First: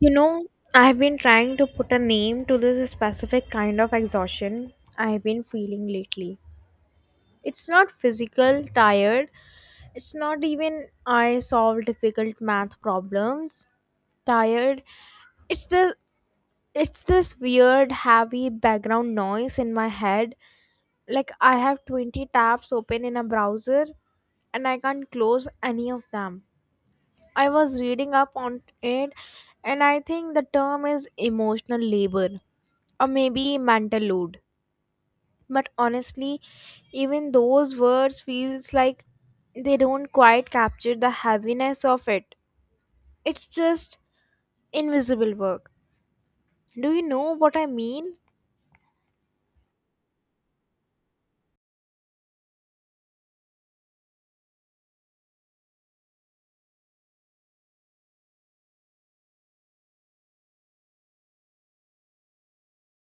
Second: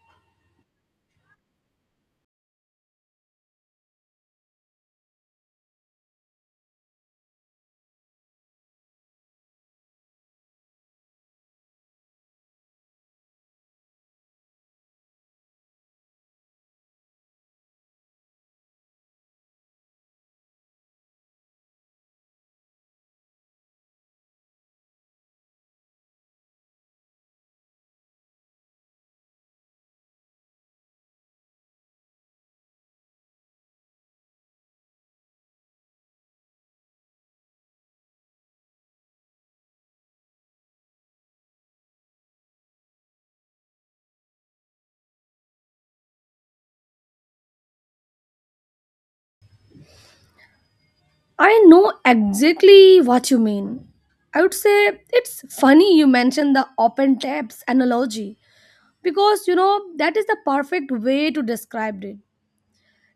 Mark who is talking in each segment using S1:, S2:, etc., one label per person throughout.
S1: You know, I've been trying to put a name to this specific kind of exhaustion I've been feeling lately. It's not physical, tired. It's not even I solve difficult math problems. Tired. It's the it's this weird heavy background noise in my head. Like I have 20 tabs open in a browser, and I can't close any of them. I was reading up on it, and I think the term is emotional labor or maybe mental load. But honestly, even those words feels like they don't quite capture the heaviness of it. It's just invisible work. Do you know what I mean?
S2: I know exactly what you mean. I would say it's funny you mentioned the open tabs analogy because you know that is the perfect way to describe it.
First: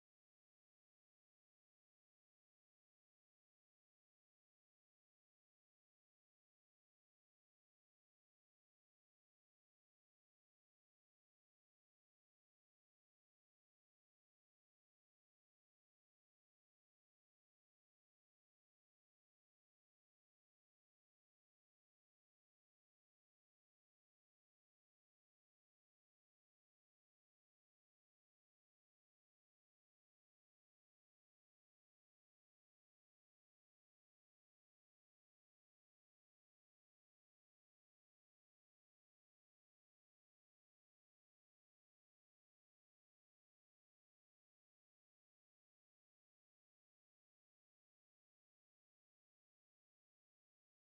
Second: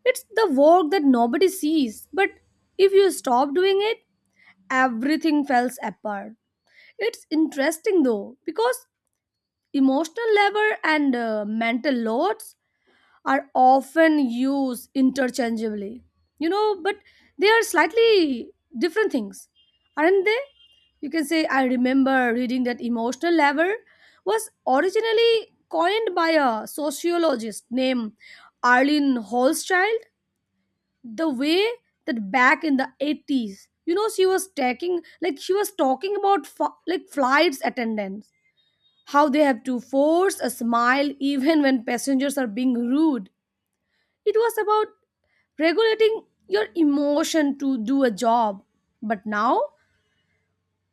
S2: It's the work that nobody sees, but if you stop doing it, everything falls apart. It's interesting though because emotional labor and mental loads are often used interchangeably, you know, but they are slightly different things, aren't they? You can say I remember reading that emotional lever was originally coined by a sociologist named Arlene Holzchild. The way that back in the 80s, you know, she was talking, like she was talking about like flights attendants, how they have to force a smile even when passengers are being rude. It was about regulating your emotion to do a job. But now,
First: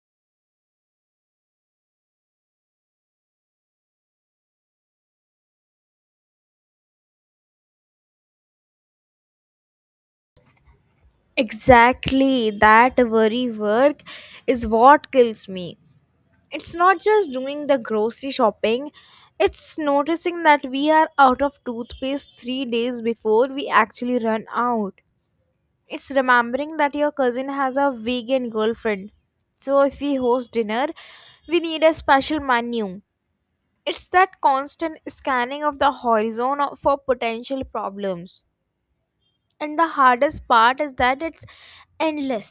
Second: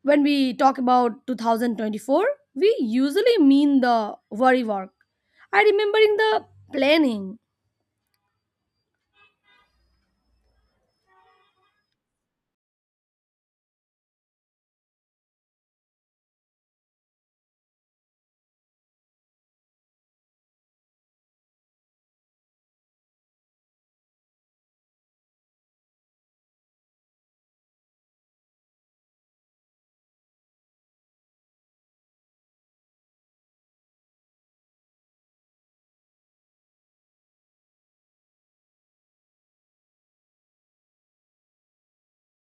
S2: when we talk about 2024, we usually mean the worry work. I remembering the planning.
S1: Exactly, that very work is what kills me. It's not just doing the grocery shopping. It's noticing that we are out of toothpaste 3 days before we actually run out. It's remembering that your cousin has a vegan girlfriend, so if we host dinner we need a special menu. It's that constant scanning of the horizon for potential problems. And the hardest part is that it's endless.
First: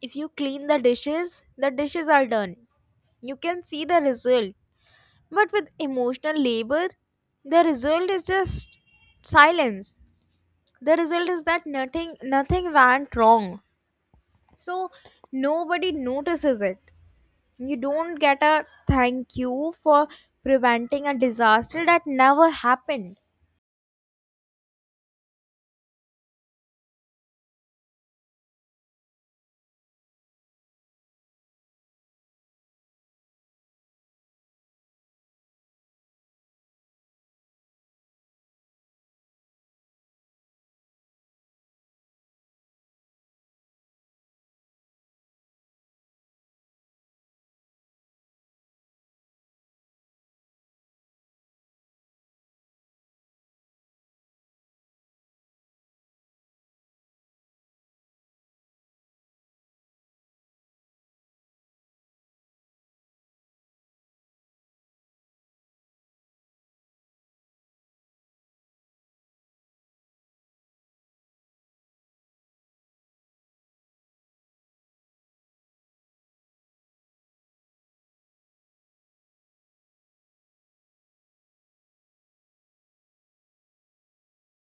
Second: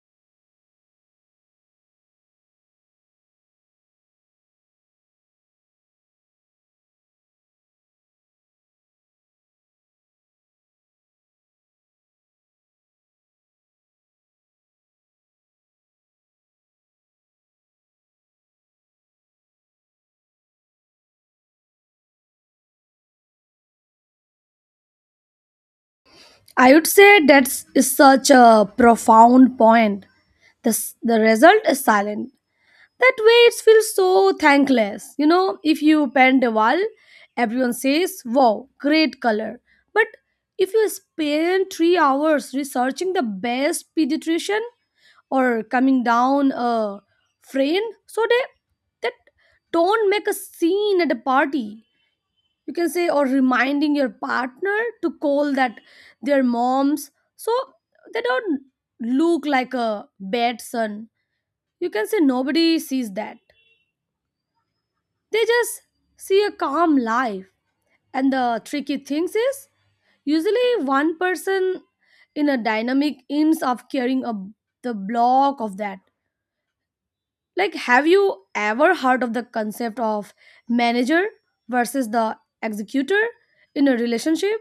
S1: If you clean the dishes, the dishes are done. You can see the result. But with emotional labor, the result is just silence. The result is that nothing went wrong. So nobody notices it. You don't get a thank you for preventing a disaster that never happened.
S2: I would say that's is such a profound point. This the result is silent. That way it feels so thankless. You know, if you paint a wall, everyone says, wow, great color. But if you spend three hours researching the best pediatrician, or coming down a train so they that don't make a scene at a party, you can say, or reminding your partner to call that their moms so they don't look like a bad son, you can say nobody sees that. They just see a calm life. And the tricky thing is usually one person in a dynamic ends up carrying a, the block of that. Like, have you ever heard of the concept of manager versus the executor in a relationship?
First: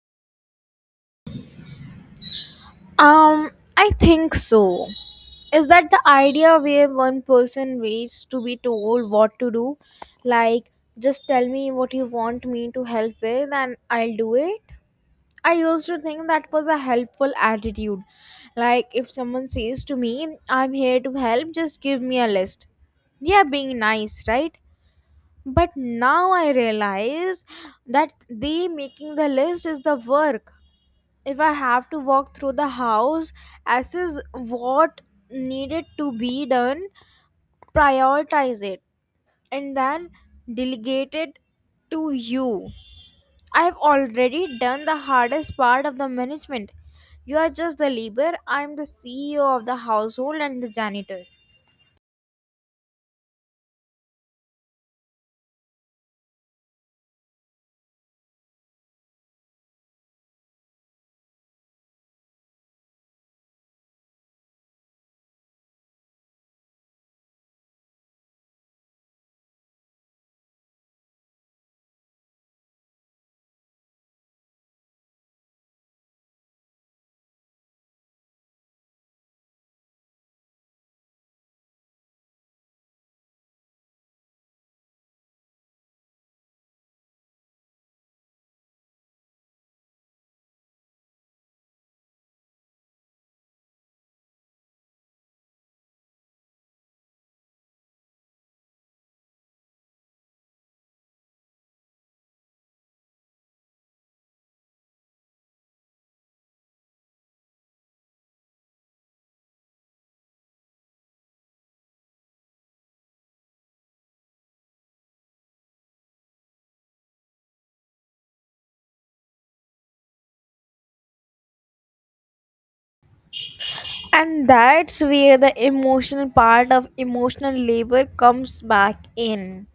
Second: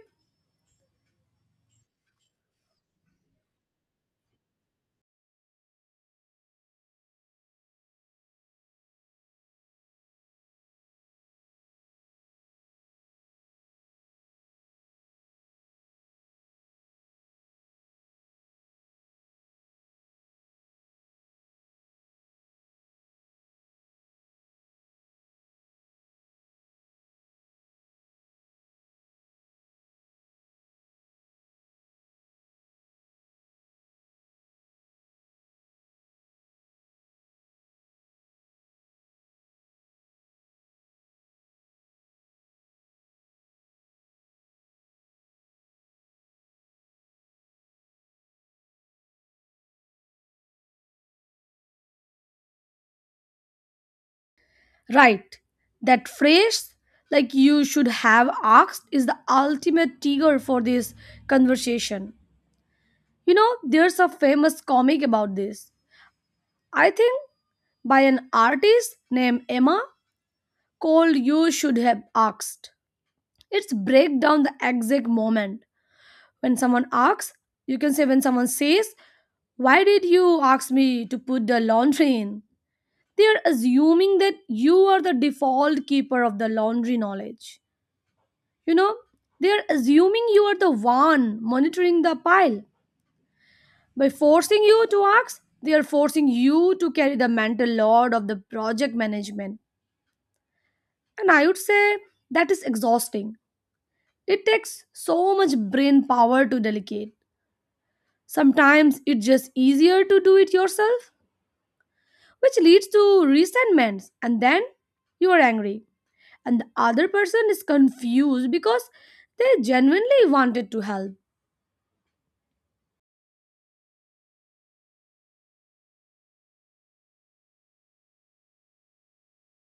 S1: Um I think so. Is that the idea where one person waits to be told what to do? Like, just tell me what you want me to help with and I'll do it. I used to think that was a helpful attitude. Like, if someone says to me, I'm here to help, just give me a list. They are being nice, right? But now I realize that they making the list is the work. If I have to walk through the house, assess what needed to be done, prioritize it, and then delegate it to you, I have already done the hardest part of the management. You are just the labor, I am the CEO of the household and the janitor.
S2: Right. That phrase, like you should have asked, is the ultimate trigger for this conversation. You know, there's a famous comic about this. I think by an artist named Emma called You Should Have Asked. It's break down the exact moment. When someone asks, you can say, when someone says, why did you ask me to put the laundry in? They are assuming that you are the default keeper of the laundry knowledge. You know, they are assuming you are the one monitoring the pile. By forcing you to ask, they are forcing you to carry the mental load of the project management. And I would say that is exhausting. It takes so much brain power to delegate. Sometimes it's just easier to do it yourself, which leads to resentments. And then you are angry and the other person is confused because they genuinely wanted to help.
S1: And that's where the emotional part of emotional labor comes back in.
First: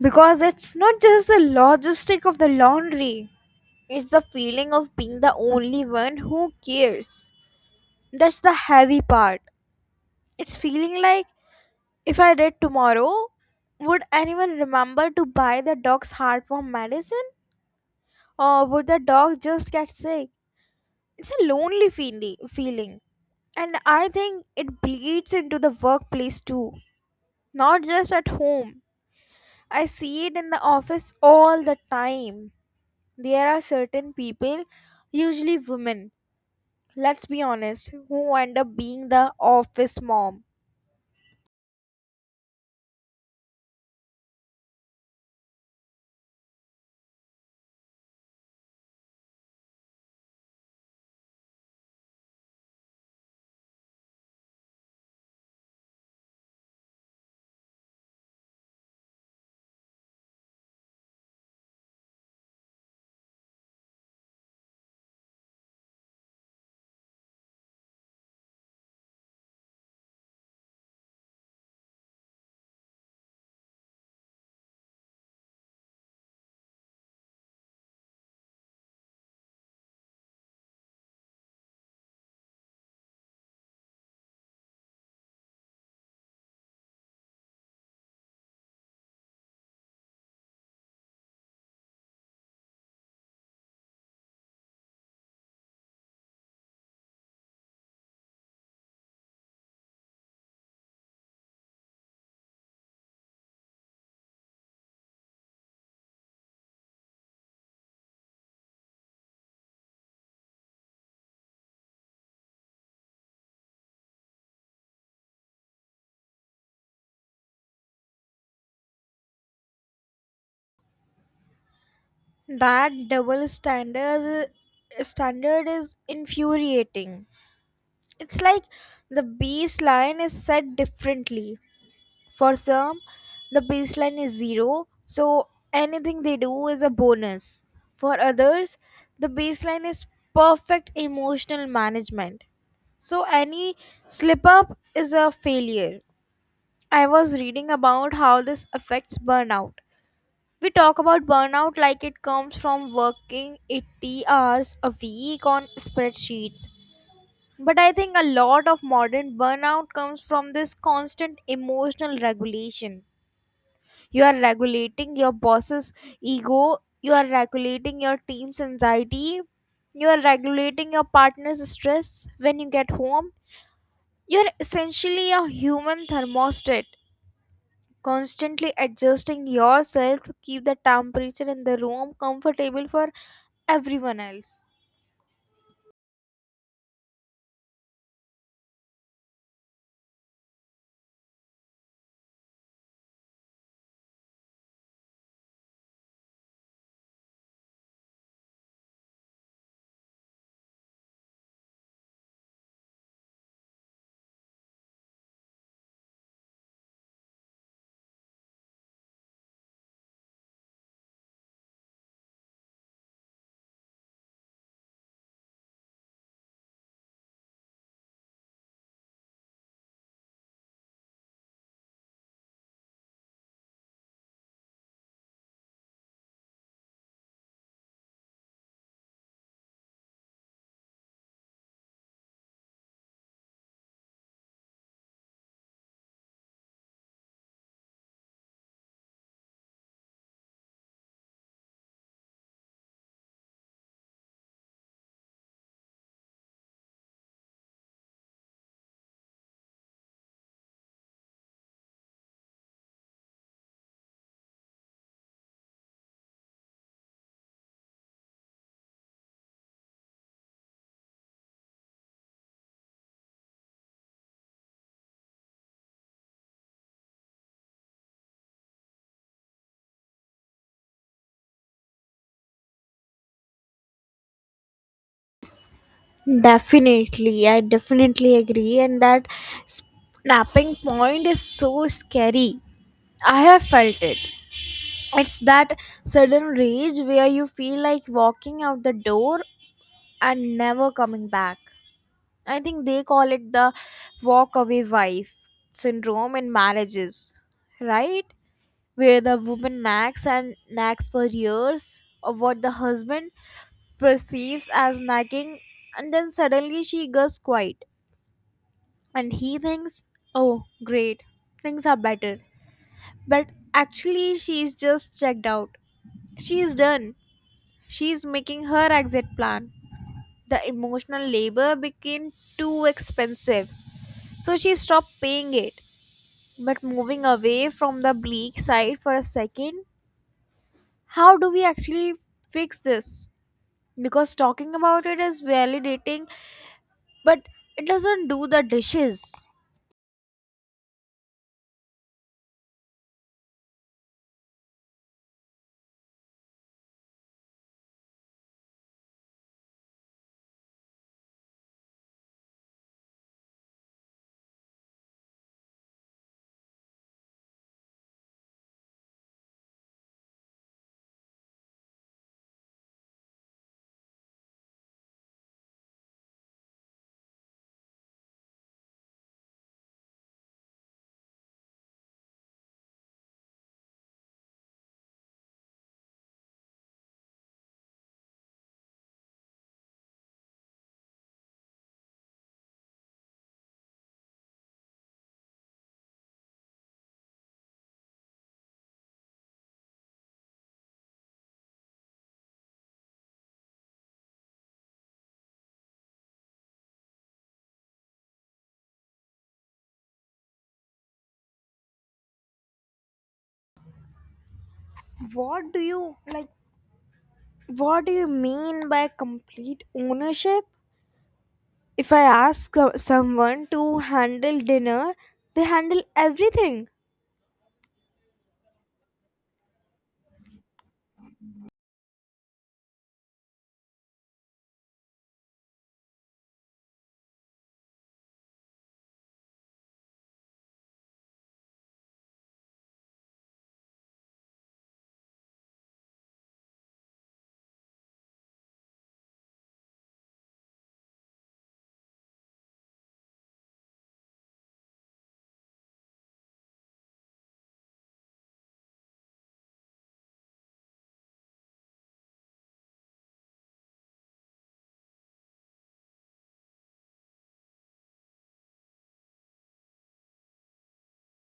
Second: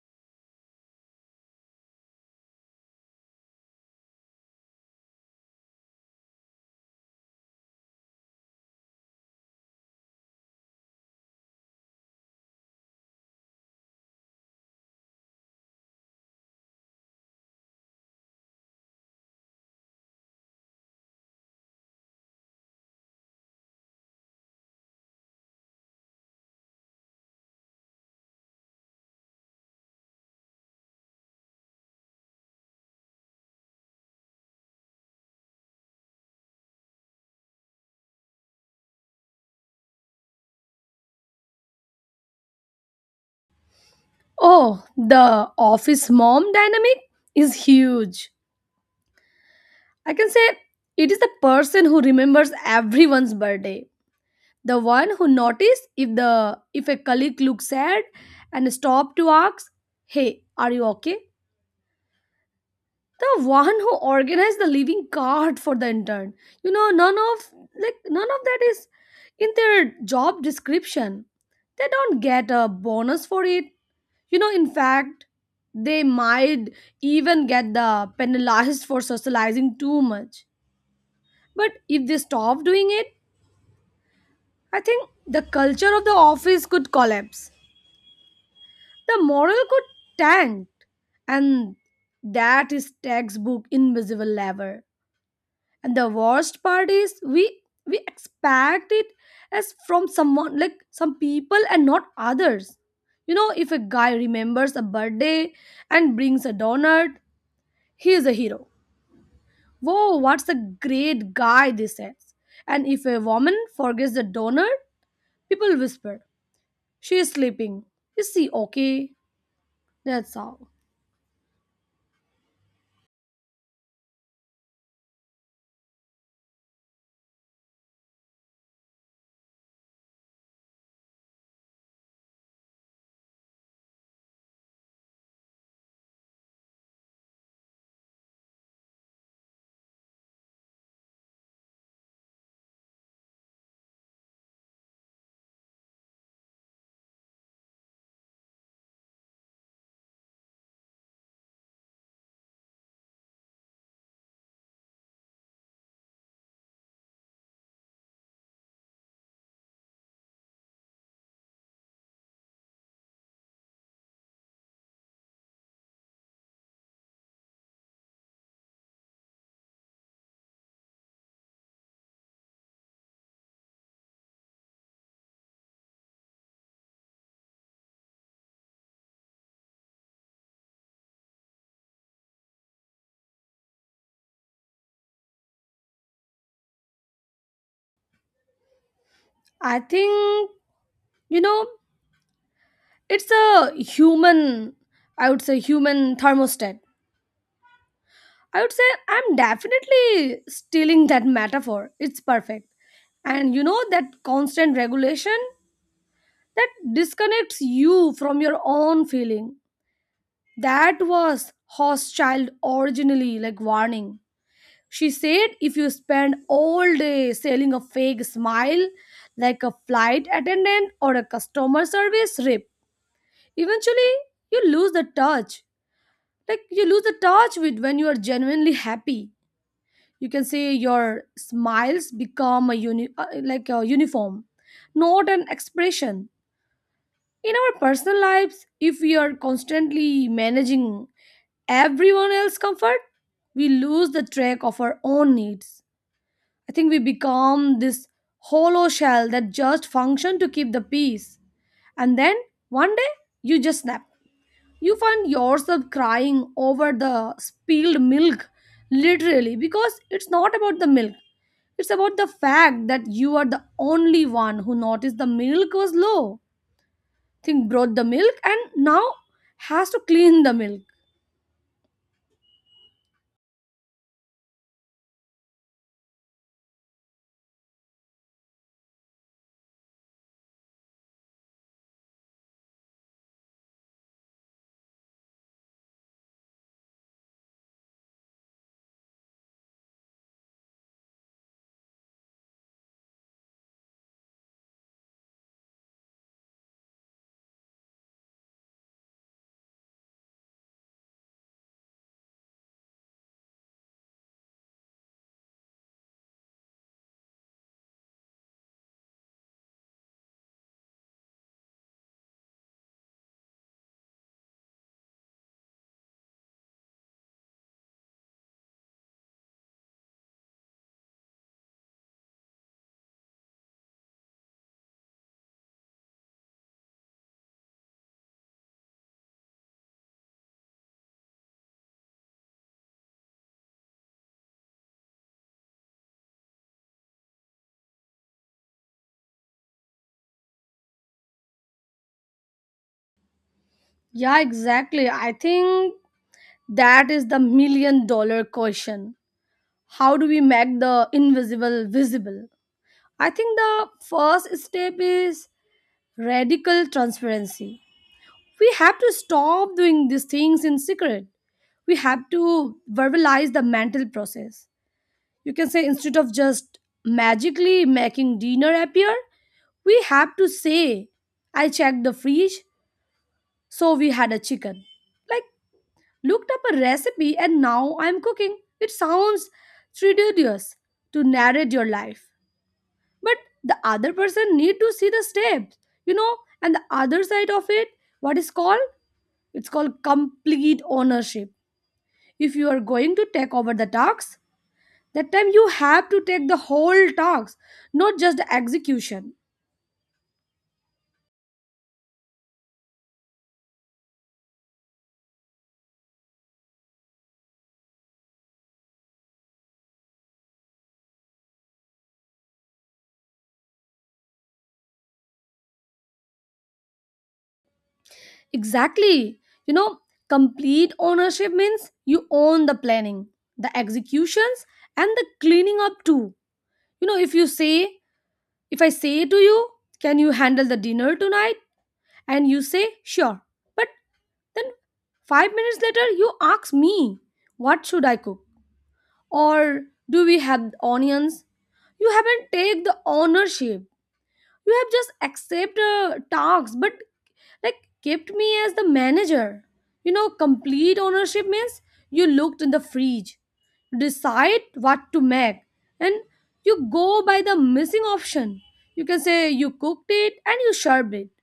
S1: Because it's not just the logistic of the laundry, it's the feeling of being the only one who cares. That's the heavy part. It's feeling like, if I did tomorrow, would anyone remember to buy the dog's heartworm medicine? Or would the dog just get sick? It's a lonely feeling, and I think it bleeds into the workplace too, not just at home. I see it in the office all the time. There are certain people, usually women, let's be honest, who end up being the office mom.
S2: Oh, the office mom dynamic is huge. I can say it is the person who remembers everyone's birthday, the one who noticed if the if a colleague looks sad and stop to ask, hey, are you okay? The one who organized the living card for the intern. You know, none of, like, none of that is in their job description. They don't get a bonus for it. You know, in fact, they might even get the penalized for socializing too much. But if they stop doing it, I think the culture of the office could collapse. The moral could tank. And that is textbook invisible lever. And the worst part is we expect it as from someone, like some people and not others. You know, if a guy remembers a birthday and brings a donut, he is a hero. Whoa, what's a great guy this is. And if a woman forgets the donut, people whisper, she is sleeping, is she okay? That's all.
S1: That double standard is infuriating. It's like the baseline is set differently. For some, the baseline is zero, so anything they do is a bonus. For others, the baseline is perfect emotional management. So any slip up is a failure. I was reading about how this affects burnout. We talk about burnout like it comes from working 80 hours a week on spreadsheets. But I think a lot of modern burnout comes from this constant emotional regulation. You are regulating your boss's ego, you are regulating your team's anxiety, you are regulating your partner's stress when you get home. You're essentially a human thermostat, constantly adjusting yourself to keep the temperature in the room comfortable for everyone else.
S2: I think, you know, it's a human, I would say human thermostat. I would say I'm definitely stealing that metaphor. It's perfect. And you know that constant regulation, that disconnects you from your own feeling. That was Hoss child originally like warning. She said if you spend all day selling a fake smile like a flight attendant or a customer service rep, eventually you lose the touch. Like you lose the touch with when you are genuinely happy. You can say your smiles become a like a uniform, not an expression. In our personal lives, if we are constantly managing everyone else's comfort, we lose the track of our own needs. I think we become this hollow shell that just function to keep the peace. And then one day you just snap. You find yourself crying over the spilled milk, literally, because it's not about the milk. It's about the fact that you are the only one who noticed the milk was low. Think brought the milk and now has to clean the milk.
S1: Definitely, I definitely agree, and that snapping point is so scary. I have felt it. It's that sudden rage where you feel like walking out the door and never coming back. I think they call it the walk away wife syndrome in marriages, right? Where the woman nags and nags for years of what the husband perceives as nagging, and then suddenly she goes quiet and he thinks, oh, great, things are better. But actually, she's just checked out. She is done. She is making her exit plan. The emotional labor became too expensive, so she stopped paying it. But moving away from the bleak side for a second, how do we actually fix this? Because talking about it is validating, but it doesn't do the dishes.
S2: Yeah, exactly. I think that is the million-dollar question. How do we make the invisible visible? I think the first step is radical transparency. We have to stop doing these things in secret. We have to verbalize the mental process. You can say, instead of just magically making dinner appear, we have to say, I checked the fridge, so we had a chicken, like, looked up a recipe and now I'm cooking. It sounds tedious to narrate your life, but the other person need to see the steps, you know. And the other side of it, what is called, it's called complete ownership. If you are going to take over the task, that time you have to take the whole talks, not just the execution.
S1: What do you like? What do you mean by complete ownership? If I ask someone to handle dinner, they handle everything.
S2: Exactly. You know, complete ownership means you own the planning, the executions, and the cleaning up too. You know, if you say, if I say to you, can you handle the dinner tonight? And you say, sure. But then 5 minutes later, you ask me, what should I cook? Or do we have onions? You haven't take the ownership. You have just accept tasks, but like kept me as the manager. You know, complete ownership means you looked in the fridge, decide what to make, and you go by the missing option. You can say you cooked it and you served it.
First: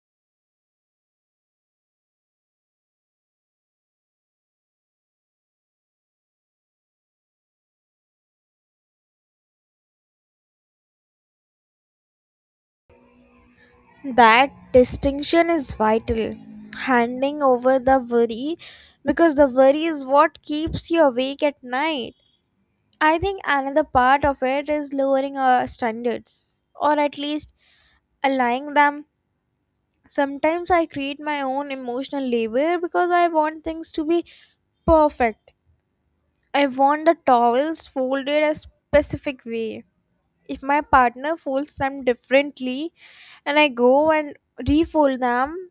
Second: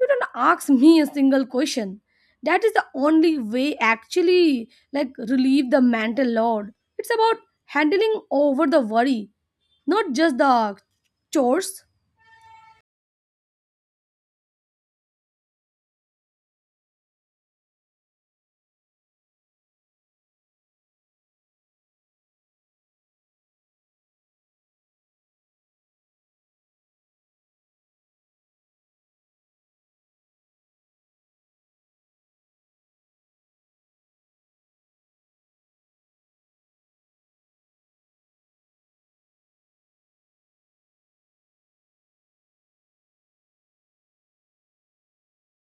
S2: You don't ask me a single question. That is the only way actually like relieve the mental load. It's about handling over the worry, not just the chores.
S1: That distinction is vital. Handing over the worry, because the worry is what keeps you awake at night. I think another part of it is lowering our standards or at least aligning them. Sometimes I create my own emotional labor because I want things to be perfect. I want the towels folded a specific way. If my partner folds them differently and I go and refold them,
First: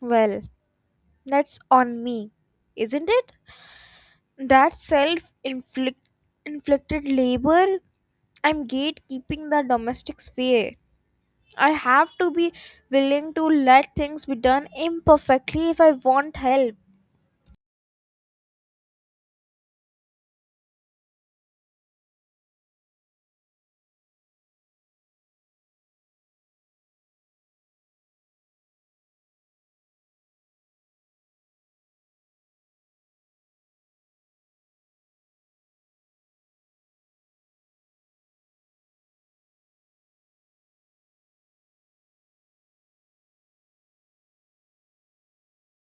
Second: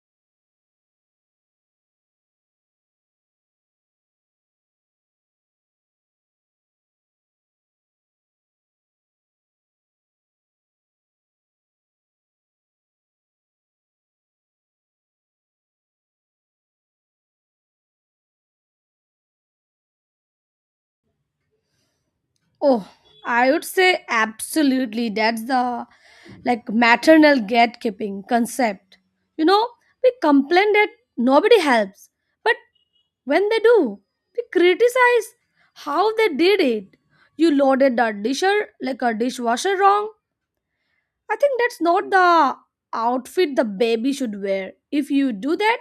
S1: well, that's on me, isn't it? That self inflicted labor. I'm gatekeeping the domestic sphere. I have to be willing to let things be done imperfectly if I want help.
S2: Oh, I would say absolutely. That's the, like, maternal gatekeeping concept. You know, we complain that nobody helps, but when they do, we criticize how they did it. You loaded the disher, like a dishwasher, wrong. I think that's not the outfit the baby should wear. If you do that,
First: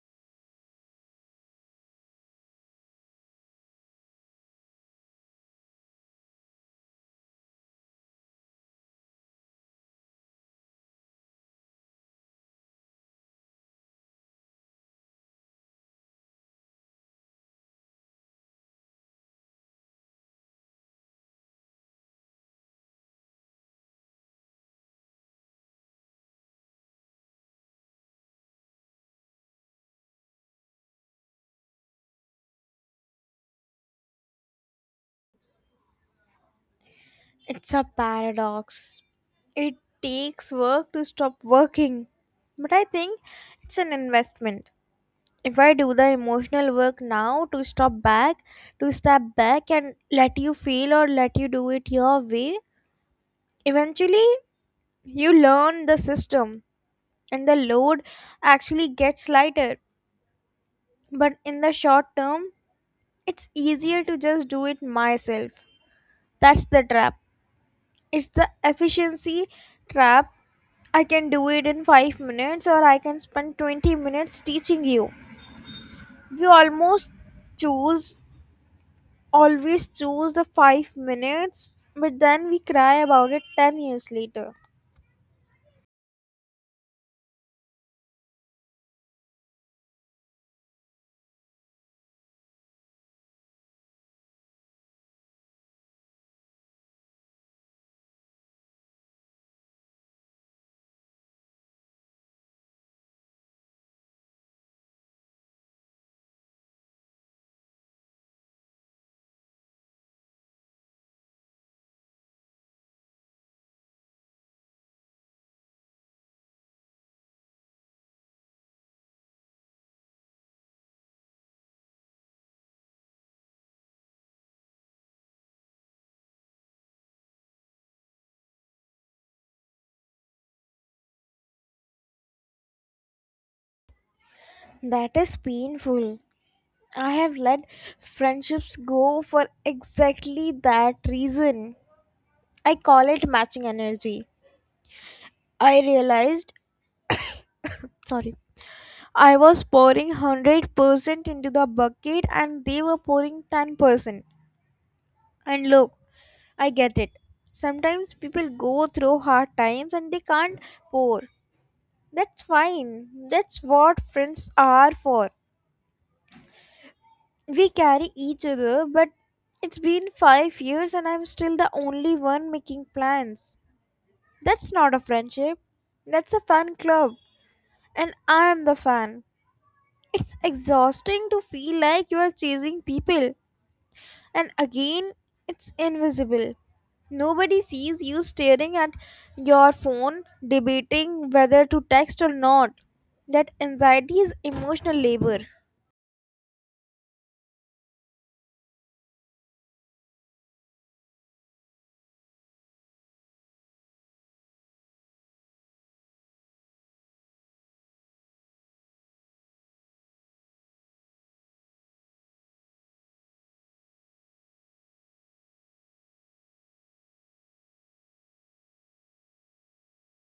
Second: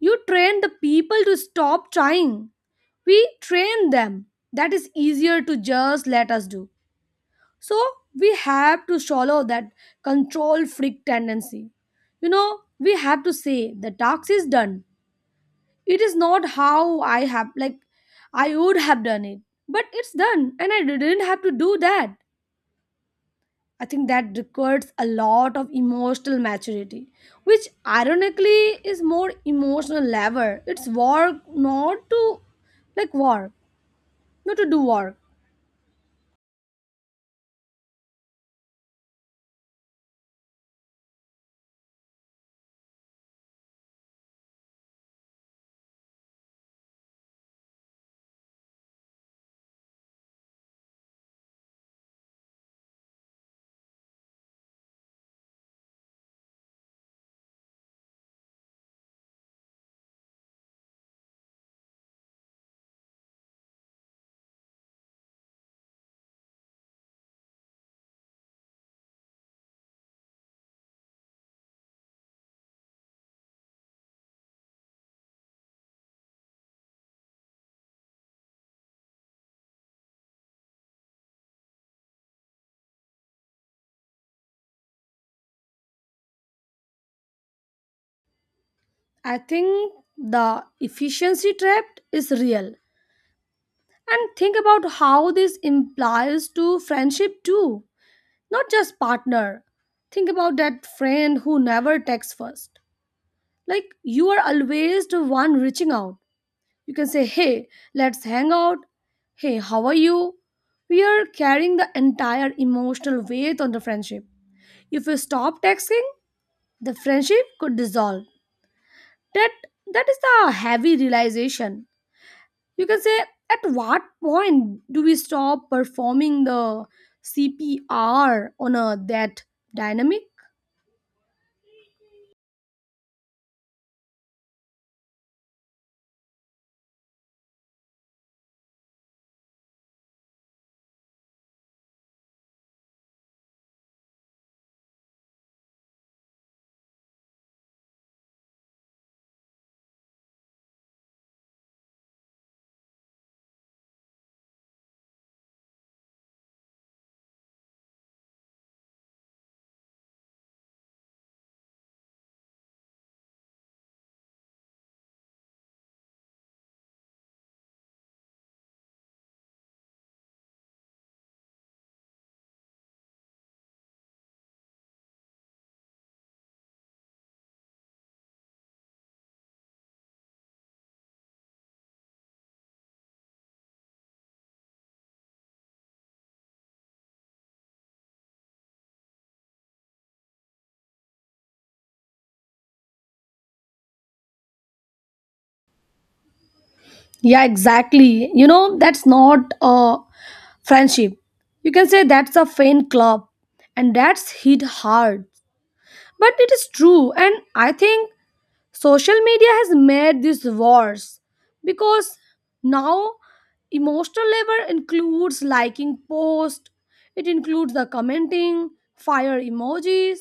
S2: you train the people to stop trying. We train them. That is easier to just let us do. So we have to swallow that control freak tendency. You know, we have to say the task is done. It is not how I have, like I would have done it, but it's done, and I didn't have to do that. I think that requires a lot of emotional maturity, which ironically is more emotional lever. It's work not to, like, work, not to do work.
S1: It's a paradox. It takes work to stop working. But I think it's an investment. If I do the emotional work now to to step back and let you feel or let you do it your way, eventually, you learn the system and the load actually gets lighter. But in the short term, it's easier to just do it myself. That's the trap. It's the efficiency trap. I can do it in 5 minutes or I can spend 20 minutes teaching you. We choose, always choose the 5 minutes, but then we cry about it 10 years later.
S2: I think the efficiency trap is real. And think about how this implies to friendship too, not just partner. Think about that friend who never texts first. Like you are always the one reaching out. You can say, "Hey, let's hang out." "Hey, how are you?" We are carrying the entire emotional weight on the friendship. If you stop texting, the friendship could dissolve. That that is the heavy realization. You can say, at what point do we stop performing the CPR on a that dynamic?
S1: That is painful. I have let friendships go for exactly that reason. I call it matching energy. I realized, sorry, I was pouring 100% into the bucket and they were pouring 10%. And look, I get it. Sometimes people go through hard times and they can't pour. That's fine. That's what friends are for. We carry each other, but it's been 5 years and I'm still the only one making plans. That's not a friendship. That's a fan club. And I am the fan. It's exhausting to feel like you are chasing people. And again, it's invisible. Nobody sees you staring at your phone, debating whether to text or not. That anxiety is emotional labor.
S2: Yeah, exactly. You know, that's not a friendship. You can say that's a fan club, and that's hit hard. But it is true, and I think social media has made this worse because now emotional labor includes liking posts, it includes the commenting, fire emojis,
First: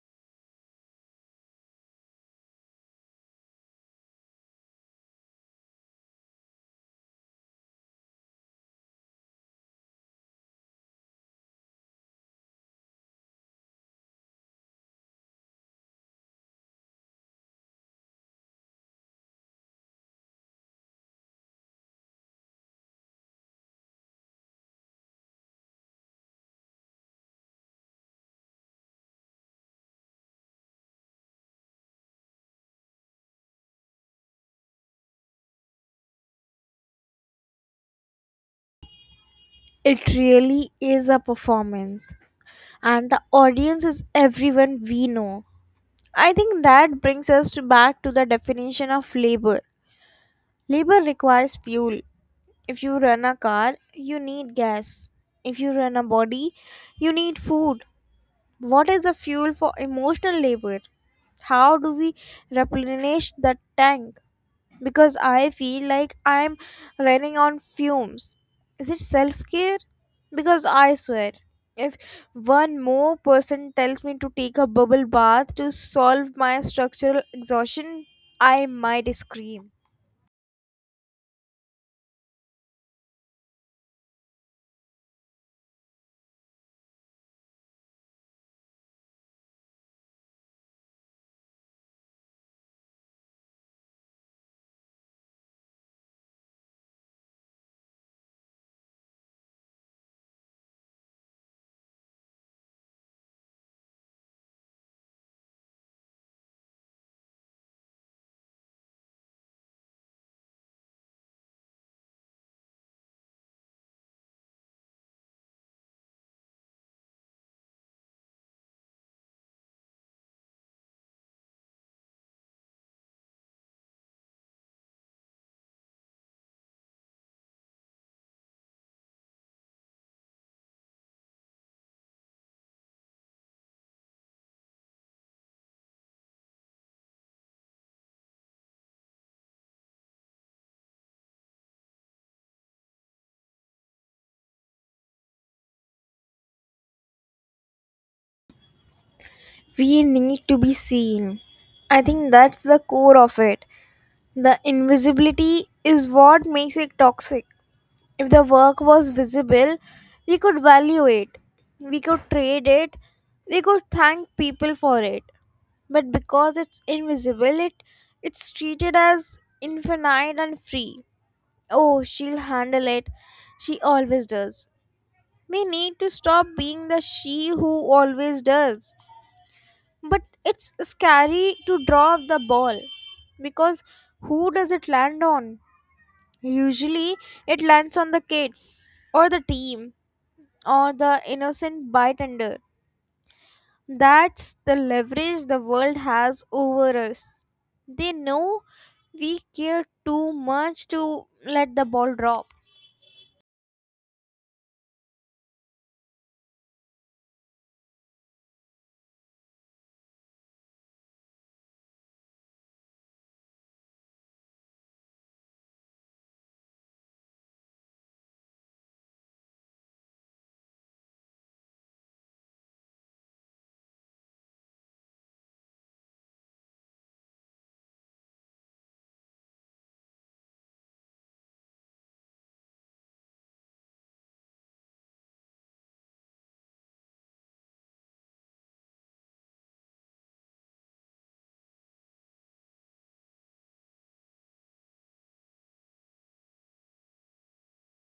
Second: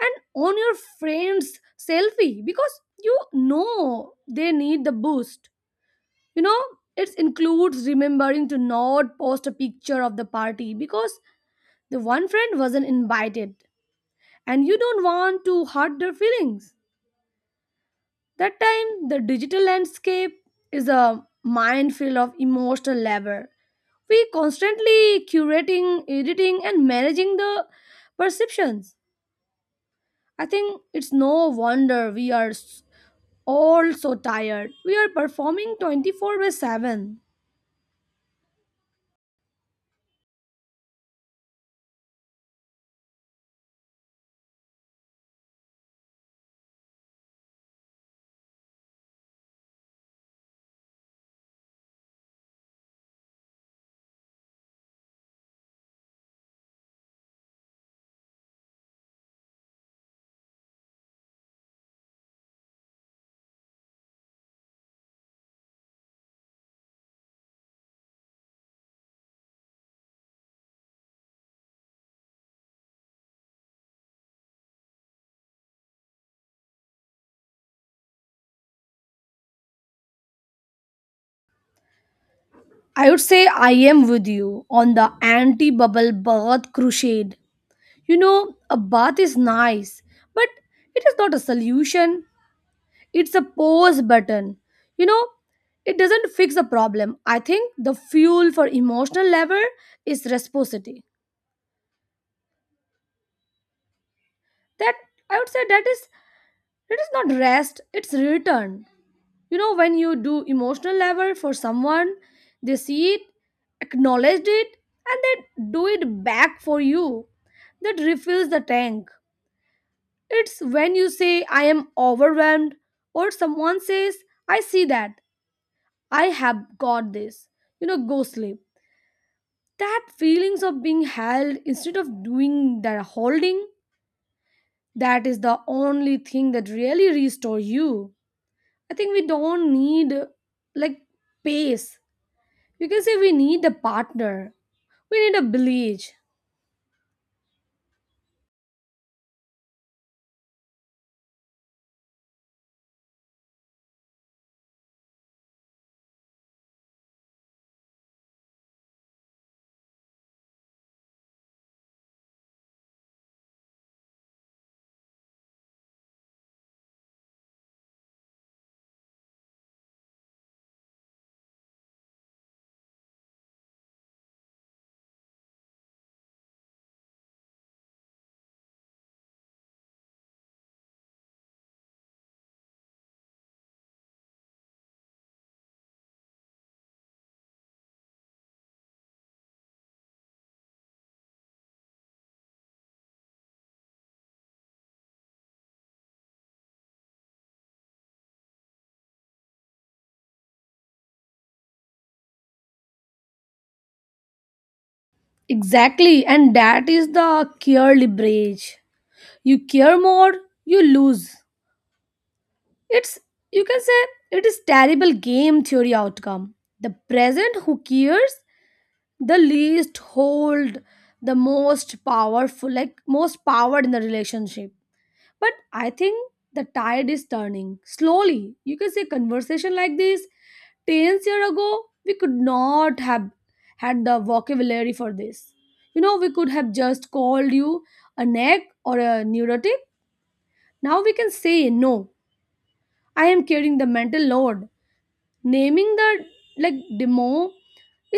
S2: and on your friend's selfie because you know they need the boost. You know, it includes remembering to not post a picture of the party because the one friend wasn't invited and you don't want to hurt their feelings. That time, the digital landscape is a minefield of emotional labor. We constantly curating, editing, and managing the perceptions. I think it's no wonder all so tired. We are performing 24 by 7.
S1: It really is a performance. And the audience is everyone we know. I think that brings us to back to the definition of labor. Labor requires fuel. If you run a car, you need gas. If you run a body, you need food. What is the fuel for emotional labor? How do we replenish the tank? Because I feel like I'm running on fumes. Is it self care? Because I swear, if one more person tells me to take a bubble bath to solve my structural exhaustion, I might scream.
S2: I would say I am with you on the anti bubble bath crusade. You know, a bath is nice, but it is not a solution. It's a pause button. You know, it doesn't fix the problem. I think the fuel for emotional labor is reciprocity. That I would say that is not rest, it's return. You know, when you do emotional labor for someone, they see it, acknowledged it, and they do it back for you. That refills the tank. It's when you say I am overwhelmed or someone says I see that. I have got this. You know, go sleep. That feelings of being held instead of doing that holding, that is the only thing that really restore you. I think we don't need like pace. You can say we need a partner, we need a village.
S1: We need to be seen. I think that's the core of it. The invisibility is what makes it toxic. If the work was visible, we could value it, we could trade it, we could thank people for it. But because it's invisible, it's treated as infinite and free. Oh, she'll handle it. She always does. We need to stop being the she who always does, but it's scary to drop the ball, because who does it land on? Usually it lands on the kids or the team or the innocent bystander. That's the leverage the world has over us. They know we care too much to let the ball drop.
S2: Exactly. And that is the care leverage. You care more, you lose. It's, you can say, it is terrible game theory outcome. The present who cares the least hold the most powerful, like most power in the relationship. But I think the tide is turning slowly. You can say conversation like this 10 years ago, we could not have had the vocabulary for this. You know, we could have just called you a neck or a neurotic. Now we can say, no, I am carrying the mental load. Naming the, like, demo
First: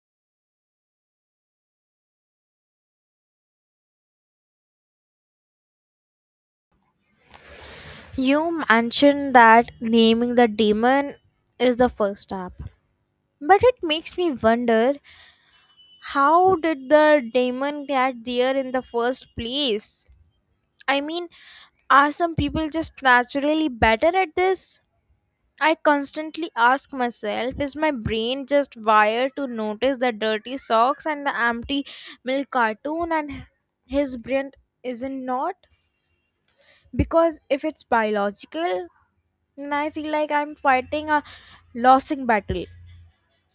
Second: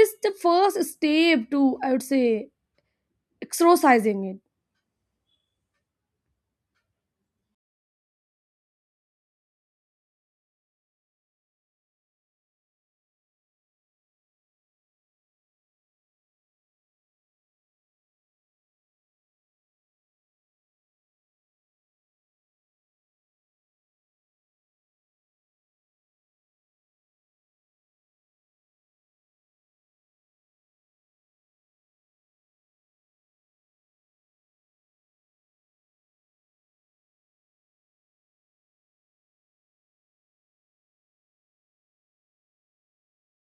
S2: is the first step to, I would say, exorcising it.
S1: You mentioned that naming the demon is the first step. But it makes me wonder, how did the demon get there in the first place? I mean, are some people just naturally better at this? I constantly ask myself, is my brain just wired to notice the dirty socks and the empty milk cartoon and his brain isn't not? Because if it's biological, then I feel like I'm fighting a losing battle.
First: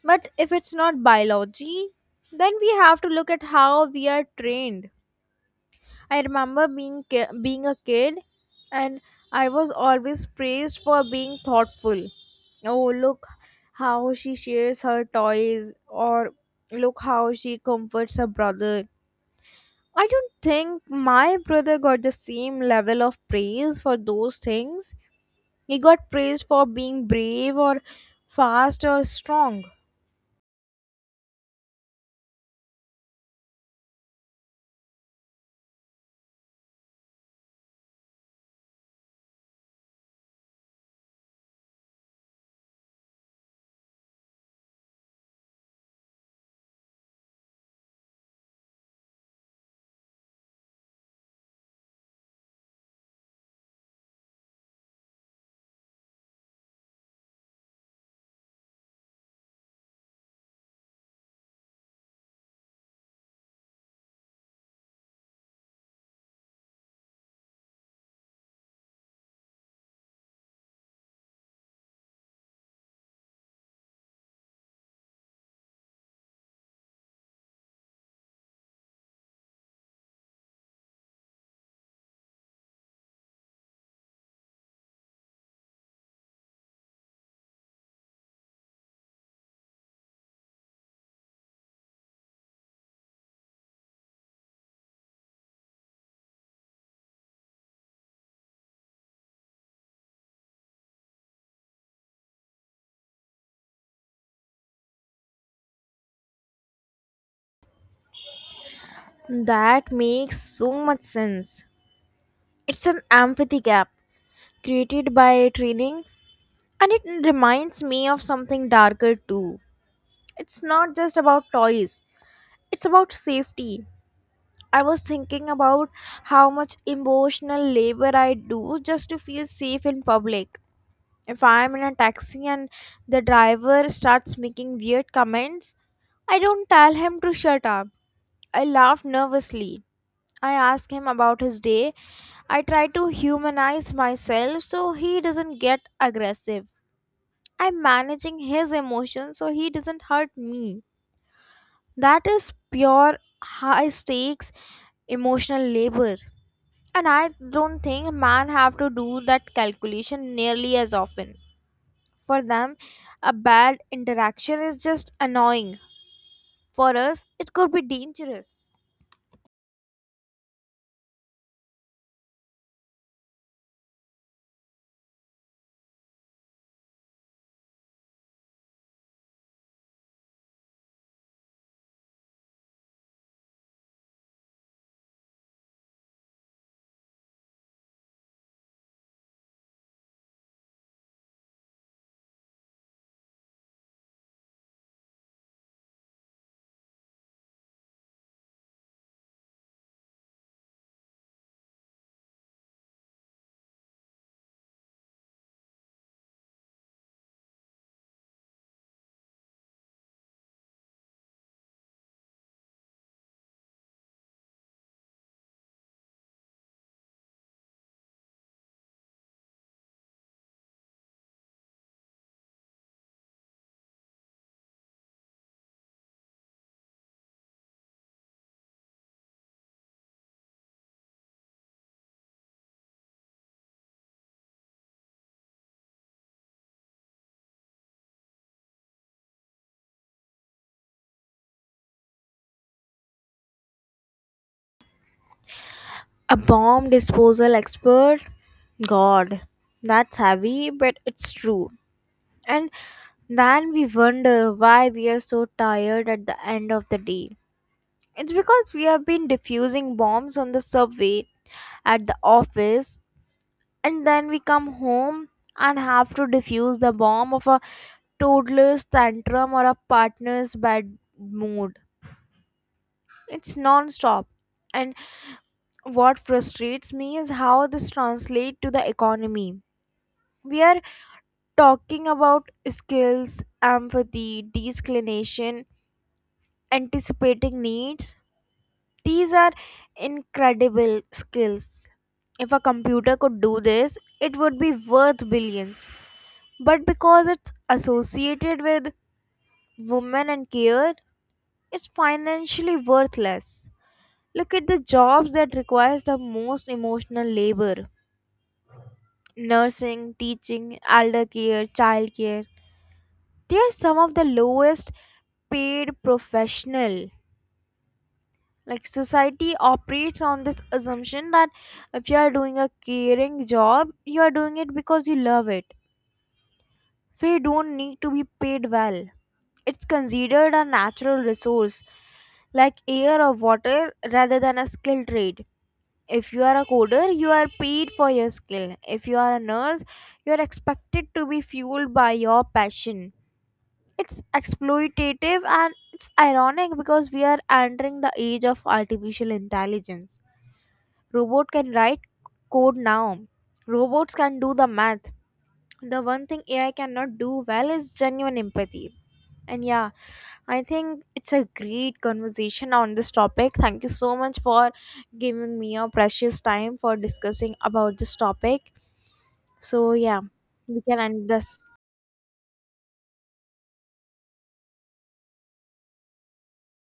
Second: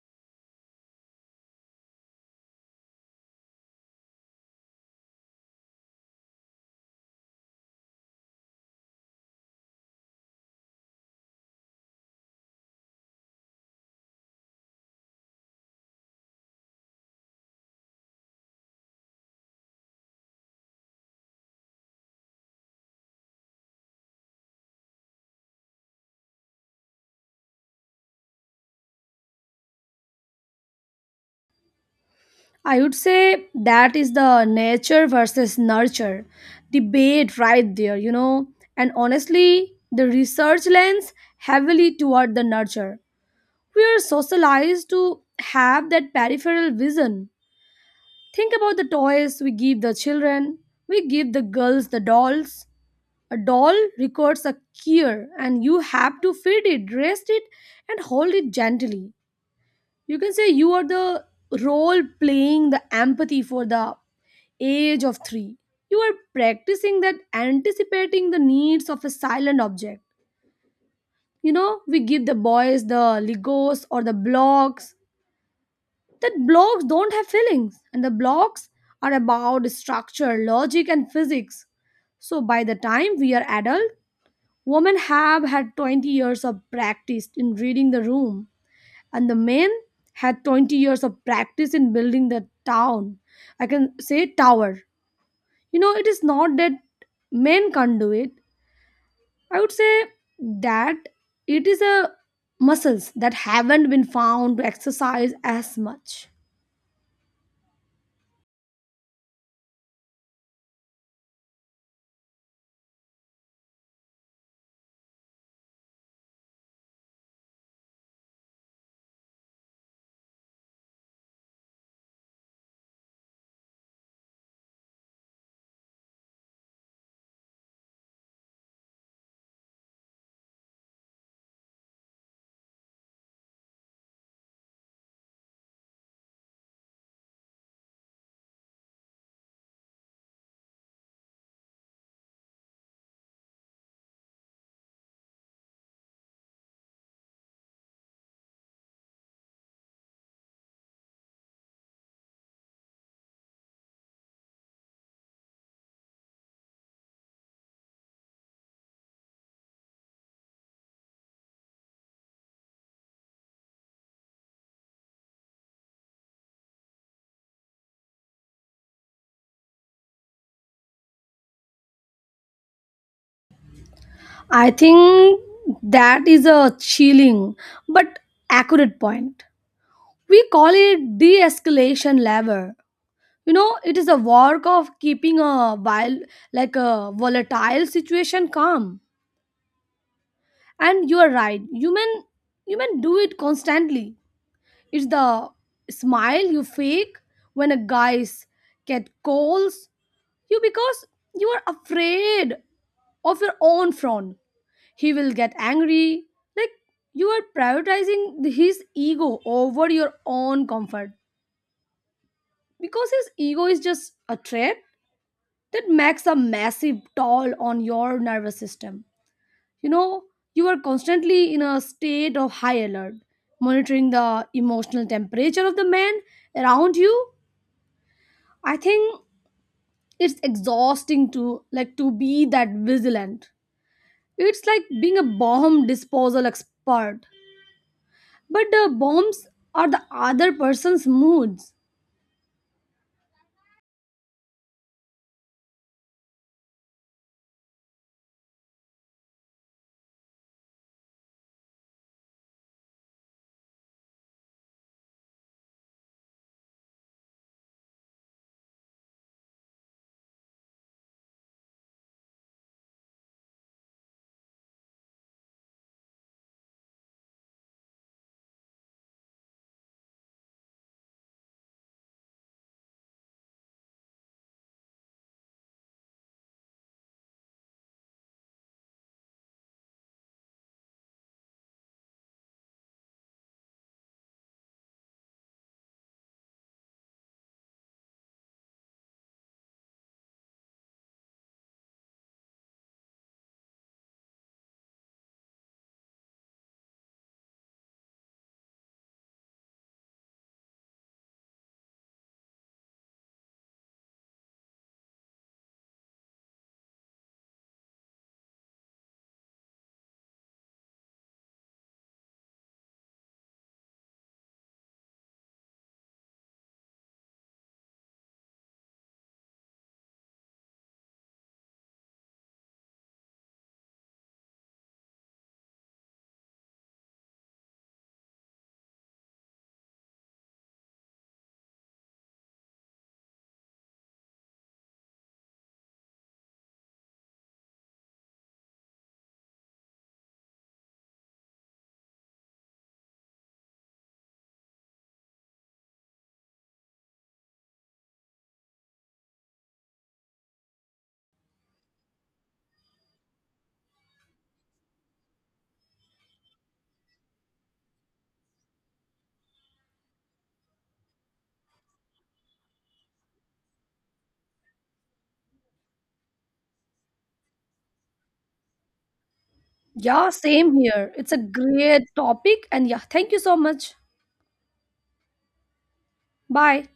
S1: But if it's not biology, then we have to look at how we are trained. I remember being a kid, and I was always praised for being thoughtful. Oh, look how she shares her toys, or look how she comforts her brother. I don't think my brother got the same level of praise for those things. He got praised for being brave or fast or strong.
S2: I would say that is the nature versus nurture debate right there, you know. And honestly, the research lends heavily toward the nurture. We are socialized to have that peripheral vision. Think about the toys we give the children. We give the girls the dolls. A doll requires a care, and you have to feed it, dress it, and hold it gently. You can say you are the role playing the empathy for the age of three. You are practicing that anticipating the needs of a silent object. You know, we give the boys the Legos or the blocks. That blocks don't have feelings, and the blocks are about structure, logic, and physics. So by the time we are adult, women have had 20 years of practice in reading the room, and the men had 20 years of practice in building the town, I can say tower. You know, it is not that men can't do it. I would say that it is a muscles that haven't been found to exercise as much.
S1: That makes so much sense. It's an empathy gap created by training. And it reminds me of something darker too. It's not just about toys, it's about safety. I was thinking about how much emotional labor I do just to feel safe in public. If I'm in a taxi and the driver starts making weird comments, I don't tell him to shut up. I laugh nervously. I ask him about his day. I try to humanize myself so he doesn't get aggressive. I'm managing his emotions so he doesn't hurt me. That is pure high stakes emotional labor. And I don't think man have to do that calculation nearly as often. For them, a bad interaction is just annoying. For us, it could be dangerous.
S2: I think that is a chilling but accurate point. We call it de-escalation lever. You know, it is a work of keeping a, while like a, volatile situation calm. And you are right, human do it constantly. It's the smile you fake when a guy's cat calls you, because you are afraid of your own frown he will get angry. Like, you are prioritizing his ego over your own comfort, because his ego is just a trap that makes a massive toll on your nervous system. You know, you are constantly in a state of high alert, monitoring the emotional temperature of the man around you. I think it's exhausting to, like, to be that vigilant. It's like being a bomb disposal expert, but the bombs are the other person's moods.
S1: A bomb disposal expert? God, that's heavy, but it's true. And then we wonder why we are so tired at the end of the day. It's because we have been diffusing bombs on the subway, at the office, and then we come home and have to diffuse the bomb of a toddler's tantrum or a partner's bad mood. It's non-stop. And what frustrates me is how this translates to the economy. We are talking about skills, empathy, disclination, anticipating needs. These are incredible skills. If a computer could do this, it would be worth billions. But because it's associated with women and care, it's financially worthless. Look at the jobs that requires the most emotional labor. Nursing, teaching, elder care, child care. They are some of the lowest paid professional. Like society operates on this assumption that if you are doing a caring job, you are doing it because you love it, so you don't need to be paid well. It's considered a natural resource like air or water rather than a skill trade. If you are a coder, you are paid for your skill. If you are a nurse, you are expected to be fueled by your passion. It's exploitative and it's ironic because we are entering the age of artificial intelligence. Robot can write code now. Robots can do the math. The one thing AI cannot do well is genuine empathy, and yeah, I think it's a great conversation on this topic. Thank you so much for giving me your precious time for discussing about this topic. So yeah,
S2: Yeah, same
S1: we can
S2: here.
S1: end
S2: It's a
S1: this.
S2: great topic. And yeah, thank you so much. Bye.